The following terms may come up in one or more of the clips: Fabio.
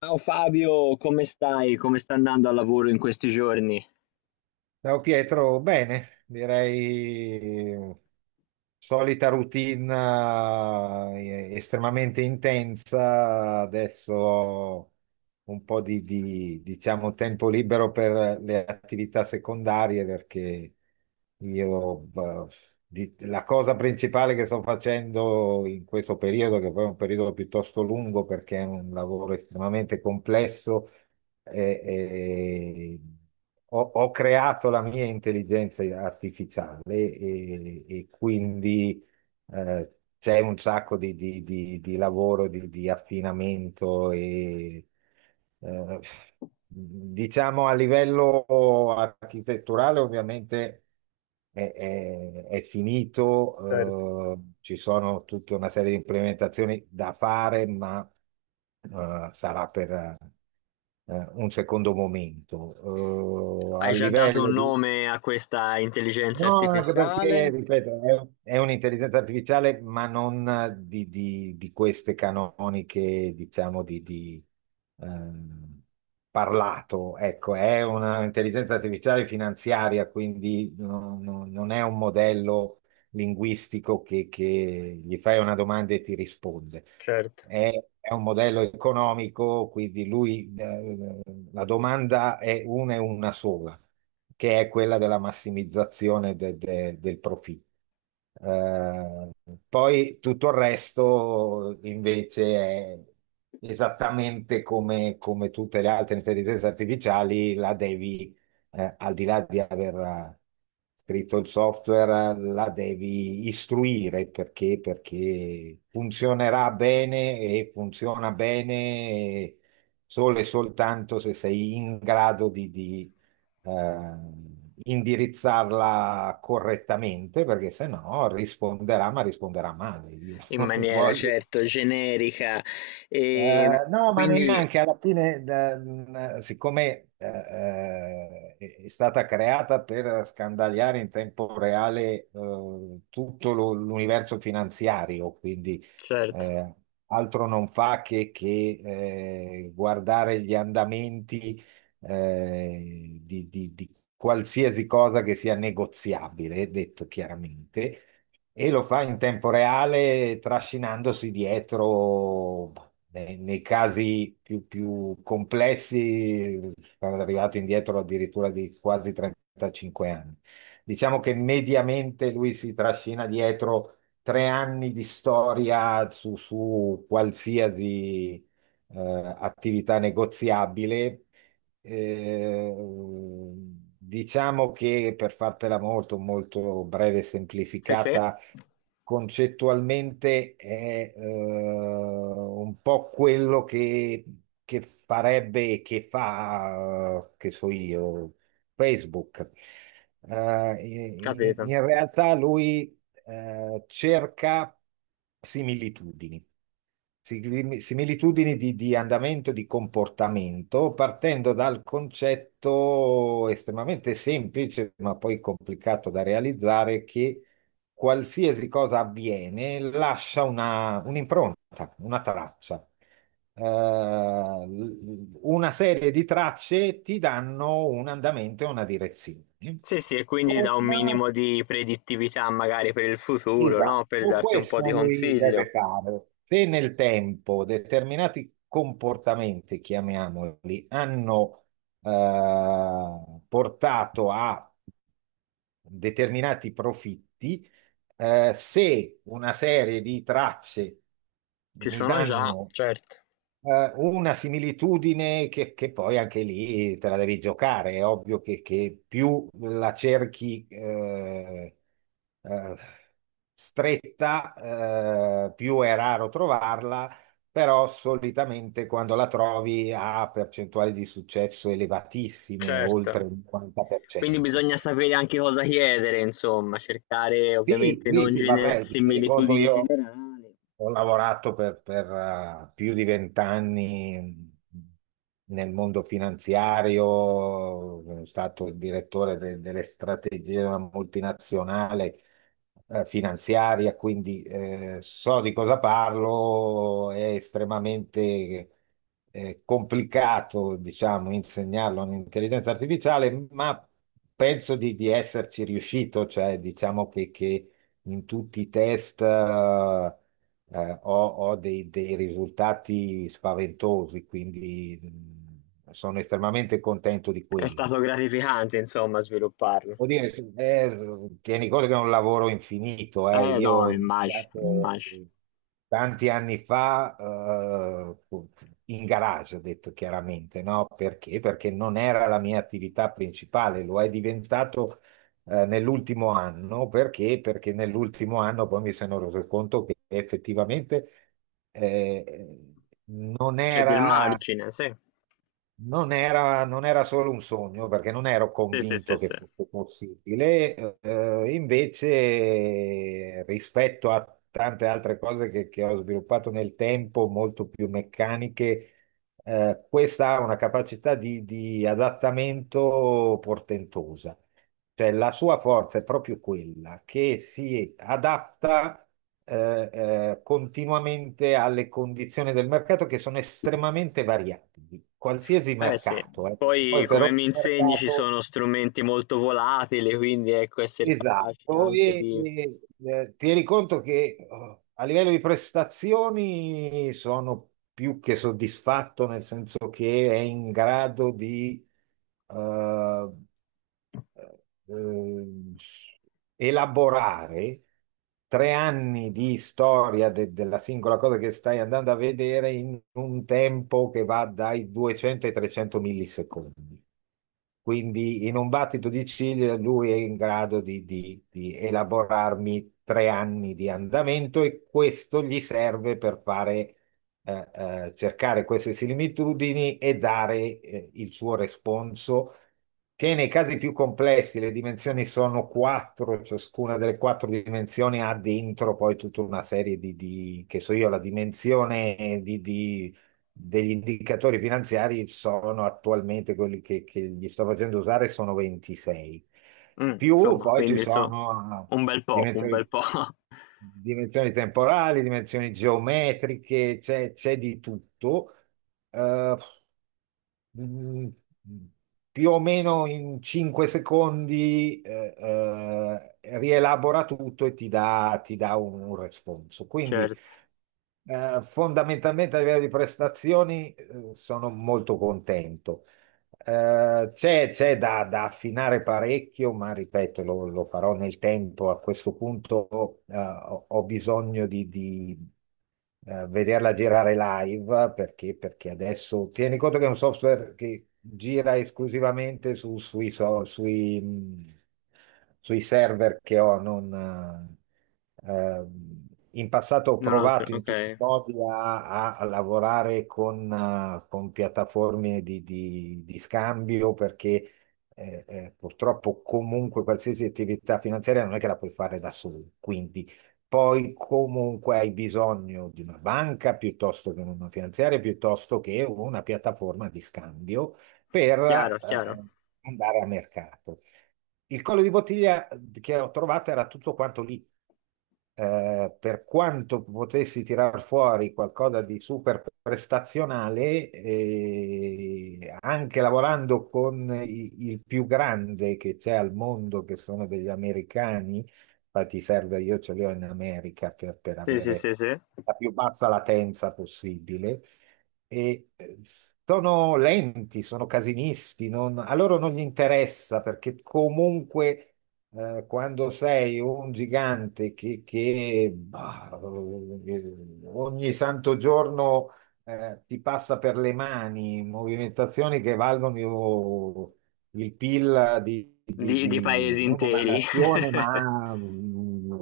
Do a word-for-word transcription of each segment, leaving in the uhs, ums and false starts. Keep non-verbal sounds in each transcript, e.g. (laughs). Ciao Fabio, come stai? Come sta andando al lavoro in questi giorni? Ciao Pietro, bene, direi eh, solita routine eh, estremamente intensa. Adesso ho un po' di, di, diciamo, tempo libero per le attività secondarie, perché io beh, di- la cosa principale che sto facendo in questo periodo, che poi è un periodo piuttosto lungo perché è un lavoro estremamente complesso, eh, eh, ho, ho creato la mia intelligenza artificiale, e, e quindi eh, c'è un sacco di, di- di- di lavoro, di, di affinamento. E eh, diciamo, a livello architetturale ovviamente è, è- è Certo. finito. Eh, ci sono tutta una serie di implementazioni da fare, ma eh, sarà per eh, un secondo momento. Eh, a Hai già dato un livello di. nome a questa intelligenza No, anche perché, artificiale? ripeto, è, è un'intelligenza artificiale, ma non eh, di, di- di queste canoniche, diciamo, di, di, ehm, parlato. Ecco, è un'intelligenza artificiale finanziaria, quindi no- no- non è un modello linguistico che, che gli fai una domanda e ti risponde. Certo. È, è un modello economico, quindi lui, eh, la domanda è una e una sola, che è quella della massimizzazione de- de- del profitto. Eh, Poi tutto il resto invece è esattamente come, come tutte le altre intelligenze artificiali. La devi, eh, al di là di aver eh, scritto il software, eh, la devi istruire, perché, perché funzionerà bene. E funziona bene solo e soltanto se sei in grado di di- eh, indirizzarla correttamente, perché se no risponderà, ma risponderà male. Io (laughs) In non maniera voglio certo generica. E eh, no, ma quindi, neanche alla fine. Da- mh, siccome eh, eh, è stata creata per scandagliare in tempo reale eh, tutto lo- l'universo finanziario. Quindi certo, eh, altro non fa che, che, eh, guardare gli andamenti eh, di, di di qualsiasi cosa che sia negoziabile, detto chiaramente. E lo fa in tempo reale, trascinandosi dietro, nei, nei casi più, più complessi, sono arrivato indietro addirittura di quasi trentacinque anni. Diciamo che mediamente lui si trascina dietro tre anni di storia su, su qualsiasi eh, attività negoziabile. eh, diciamo che, per fartela molto, molto breve e sì, sì, semplificata, concettualmente è eh, un po' quello che, che farebbe e che fa, eh, che so io, Facebook. Eh, in, capito. in realtà lui eh, cerca similitudini. Sigli- similitudini di, di andamento, di comportamento, partendo dal concetto estremamente semplice, ma poi complicato da realizzare, che qualsiasi cosa avviene lascia una- un'impronta, una traccia. Eh, l- una serie di tracce ti danno un andamento e una direzione. Sì, sì, e quindi da Con un minimo di predittività magari per il futuro, no? Per Esatto, darti un po' questo di lui deve consiglio. fare. Se nel tempo determinati comportamenti, chiamiamoli, hanno eh, portato a determinati profitti, eh, se una serie di tracce Ci mi sono già, danno certo, eh, una similitudine che, che poi anche lì te la devi giocare, è ovvio che, che più la cerchi eh, eh, stretta, eh, più è raro trovarla. Però solitamente, quando la trovi, ha percentuali di successo elevatissime, certo. oltre il Quindi cinquanta per cento. bisogna sapere anche cosa chiedere, insomma, cercare Sì, ovviamente sì, non sì, gene- vabbè, ti rendi conto. similitudini Io generali. ho Certo. lavorato per, per, eh, più di vent'anni nel mondo finanziario. Sono stato il direttore de- delle strategie di una multinazionale eh, finanziaria. Quindi eh, so di cosa parlo. È estremamente eh, complicato, diciamo, insegnarlo all'intelligenza artificiale, ma penso di, di esserci riuscito. Cioè, diciamo che, che in tutti i test eh, eh, ho, ho dei, dei risultati spaventosi. Quindi mh, sono estremamente contento di È quello. stato gratificante, insomma, svilupparlo. Vuol dire, sì, eh, tieni conto che è un lavoro infinito, eh. Eh Io no, ho mi immagino, mi iniziato immagino. tanti anni fa, eh, in garage, ho detto chiaramente, no? Perché? Perché non era la mia attività principale, lo è diventato eh, nell'ultimo anno. Perché? Perché nell'ultimo anno poi mi sono reso conto che effettivamente eh, non C'è del era. margine, sì. Non era, non era solo un sogno, perché non ero Sì, sì, sì, convinto sì. che fosse possibile. Eh, invece rispetto a tante altre cose che, che ho sviluppato nel tempo, molto più meccaniche, eh, questa ha una capacità di, di adattamento portentosa. Cioè, la sua forza è proprio quella, che si adatta eh, eh, continuamente alle condizioni del mercato, che sono estremamente variabili. Qualsiasi Eh sì. mercato, eh, perché Poi, poi per come ogni mi insegni, ci sono mercato. strumenti molto volatili, quindi ecco, essere capaci Esatto, anche e, di... e, eh, tieni conto che eh, a livello di prestazioni sono più che soddisfatto, nel senso che è in grado di eh, eh, elaborare tre anni di storia de- della singola cosa che stai andando a vedere, in un tempo che va dai duecento ai trecento millisecondi. Quindi in un battito di ciglia lui è in grado di, di- di elaborarmi tre anni di andamento, e questo gli serve per fare, eh, eh, cercare queste similitudini e dare, eh, il suo responso, che nei casi più complessi le dimensioni sono quattro. Ciascuna delle quattro dimensioni ha dentro poi tutta una serie di, di- che so io, la dimensione di di degli indicatori finanziari. Sono attualmente quelli che, che gli sto facendo usare, sono ventisei. Mm, Più insomma, poi ci quindi insomma, sono un bel eh, po', un bel dimensioni, po'. (laughs) dimensioni temporali, dimensioni geometriche. C'è c'è di tutto. Eh, mm, Più o meno in cinque secondi eh, eh, rielabora tutto e ti dà, ti dà un, un responso. Quindi Certo, eh, fondamentalmente a livello di prestazioni eh, sono molto contento. Eh, c'è c'è da, da affinare parecchio, ma ripeto, lo, lo farò nel tempo. A questo punto eh, ho, ho bisogno di, di, eh, vederla girare live, perché, perché adesso tieni conto che è un software che gira esclusivamente su- sui, so- sui, mh, sui server che ho. Non, eh, ehm, in passato ho non altro, provato in ok. tutti i modi a, a- a lavorare con, eh, con piattaforme di, di- di scambio, perché eh, eh, purtroppo comunque qualsiasi attività finanziaria non è che la puoi fare da solo. Quindi poi comunque hai bisogno di una banca, piuttosto che una finanziaria, piuttosto che una piattaforma di scambio, per Chiaro, chiaro. eh, andare a mercato. Il collo di bottiglia che ho trovato era tutto quanto lì, eh, per quanto potessi tirar fuori qualcosa di super prestazionale. Eh, anche lavorando con i- il più grande che c'è al mondo, che sono degli americani. Infatti serve, io ce li ho in America per, per Sì, sì, avere sì, sì. la più bassa latenza possibile. E eh, sono lenti, sono casinisti, non- a loro non gli interessa, perché comunque eh, quando sei un gigante che, che, bah, eh, ogni santo giorno eh, ti passa per le mani movimentazioni che valgono il PIL di, di- Di di di paesi non una interi. (laughs) nazione, ma mm,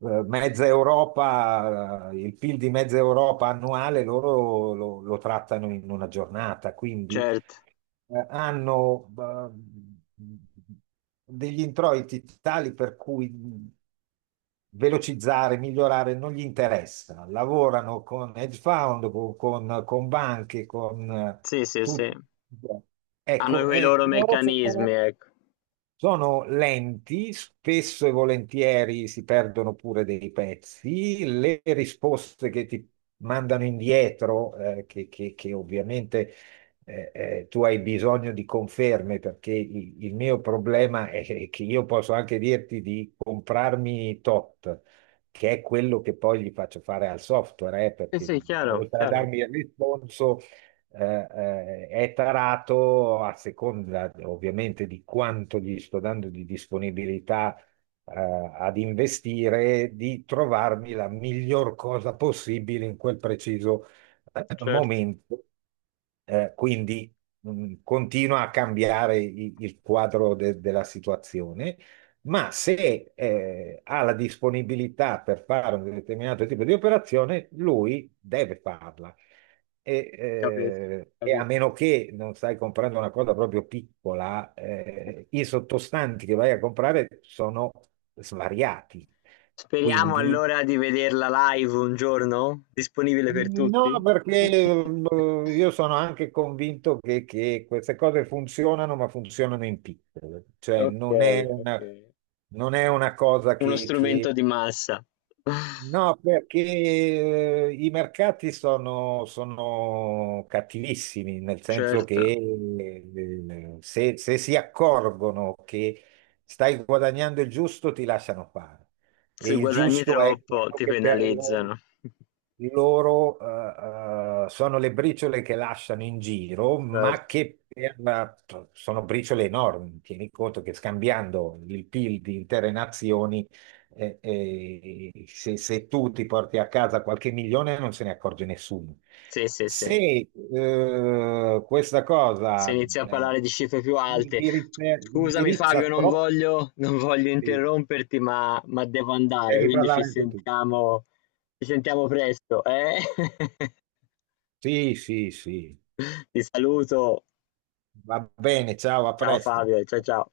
eh, mezza Europa. Eh, il PIL di mezza Europa annuale, loro lo, lo trattano in una giornata. Quindi Certo. eh, hanno eh, degli introiti tali per cui mh, velocizzare, migliorare non gli interessa. Lavorano con hedge fund, con, con- con banche, con eh, Sì, sì, sì. tutti. Hanno Ecco, quei eh, loro loro meccanismi, sono ecco. sono lenti, spesso e volentieri si perdono pure dei pezzi. Le risposte che ti mandano indietro, eh, che, che- che ovviamente eh, eh, tu hai bisogno di conferme, perché i- il mio problema è che io posso anche dirti di comprarmi tot, che è quello che poi gli faccio fare al software, eh, Sì, perché sì, chiaro, oltre a chiaro, darmi il responso eh, eh, è tarato, a seconda ovviamente di quanto gli sto dando di disponibilità eh, ad investire, di trovarmi la miglior cosa possibile in quel preciso eh, certo. momento. Eh, quindi mh, continua a cambiare i- il quadro de- della situazione, ma se eh, ha la disponibilità per fare un determinato tipo di operazione, lui deve farla. E, Capito, eh, E a capito. meno che non stai comprando una cosa proprio piccola, eh, i sottostanti che vai a comprare sono svariati. Speriamo Quindi, allora di vederla live un giorno, disponibile per tutti. no, perché eh, (laughs) io sono anche convinto che, che queste cose funzionano, ma funzionano in piccolo. Cioè, non è Okay, una, okay. non è una cosa Uno che, strumento che di massa. (laughs) no, perché eh, i mercati sono, sono cattivissimi, nel senso Certo. che eh, se, se si accorgono che stai guadagnando il giusto, ti lasciano fare. Se E il guadagni giusto è troppo quello ti che per loro, penalizzano. (laughs) loro, eh, eh, sono le briciole che lasciano in giro, ma Certo. che per- sono briciole enormi. Tieni conto che, scambiando il PIL di intere nazioni, e- e se, se tu ti porti a casa qualche milione, non se ne accorge nessuno. Sì, sì, sì. Se eh, questa cosa Se inizi a eh, parlare di cifre più alte. indirizza, Scusami Fabio, indirizza non troppi, voglio, non voglio devi interromperti, ma, ma devo andare, quindi ci parlare anche tu. sentiamo, ci sentiamo presto, eh? Sì, sì, sì. (laughs) Ti saluto. Va bene, ciao, a Ciao presto. Fabio, ciao ciao.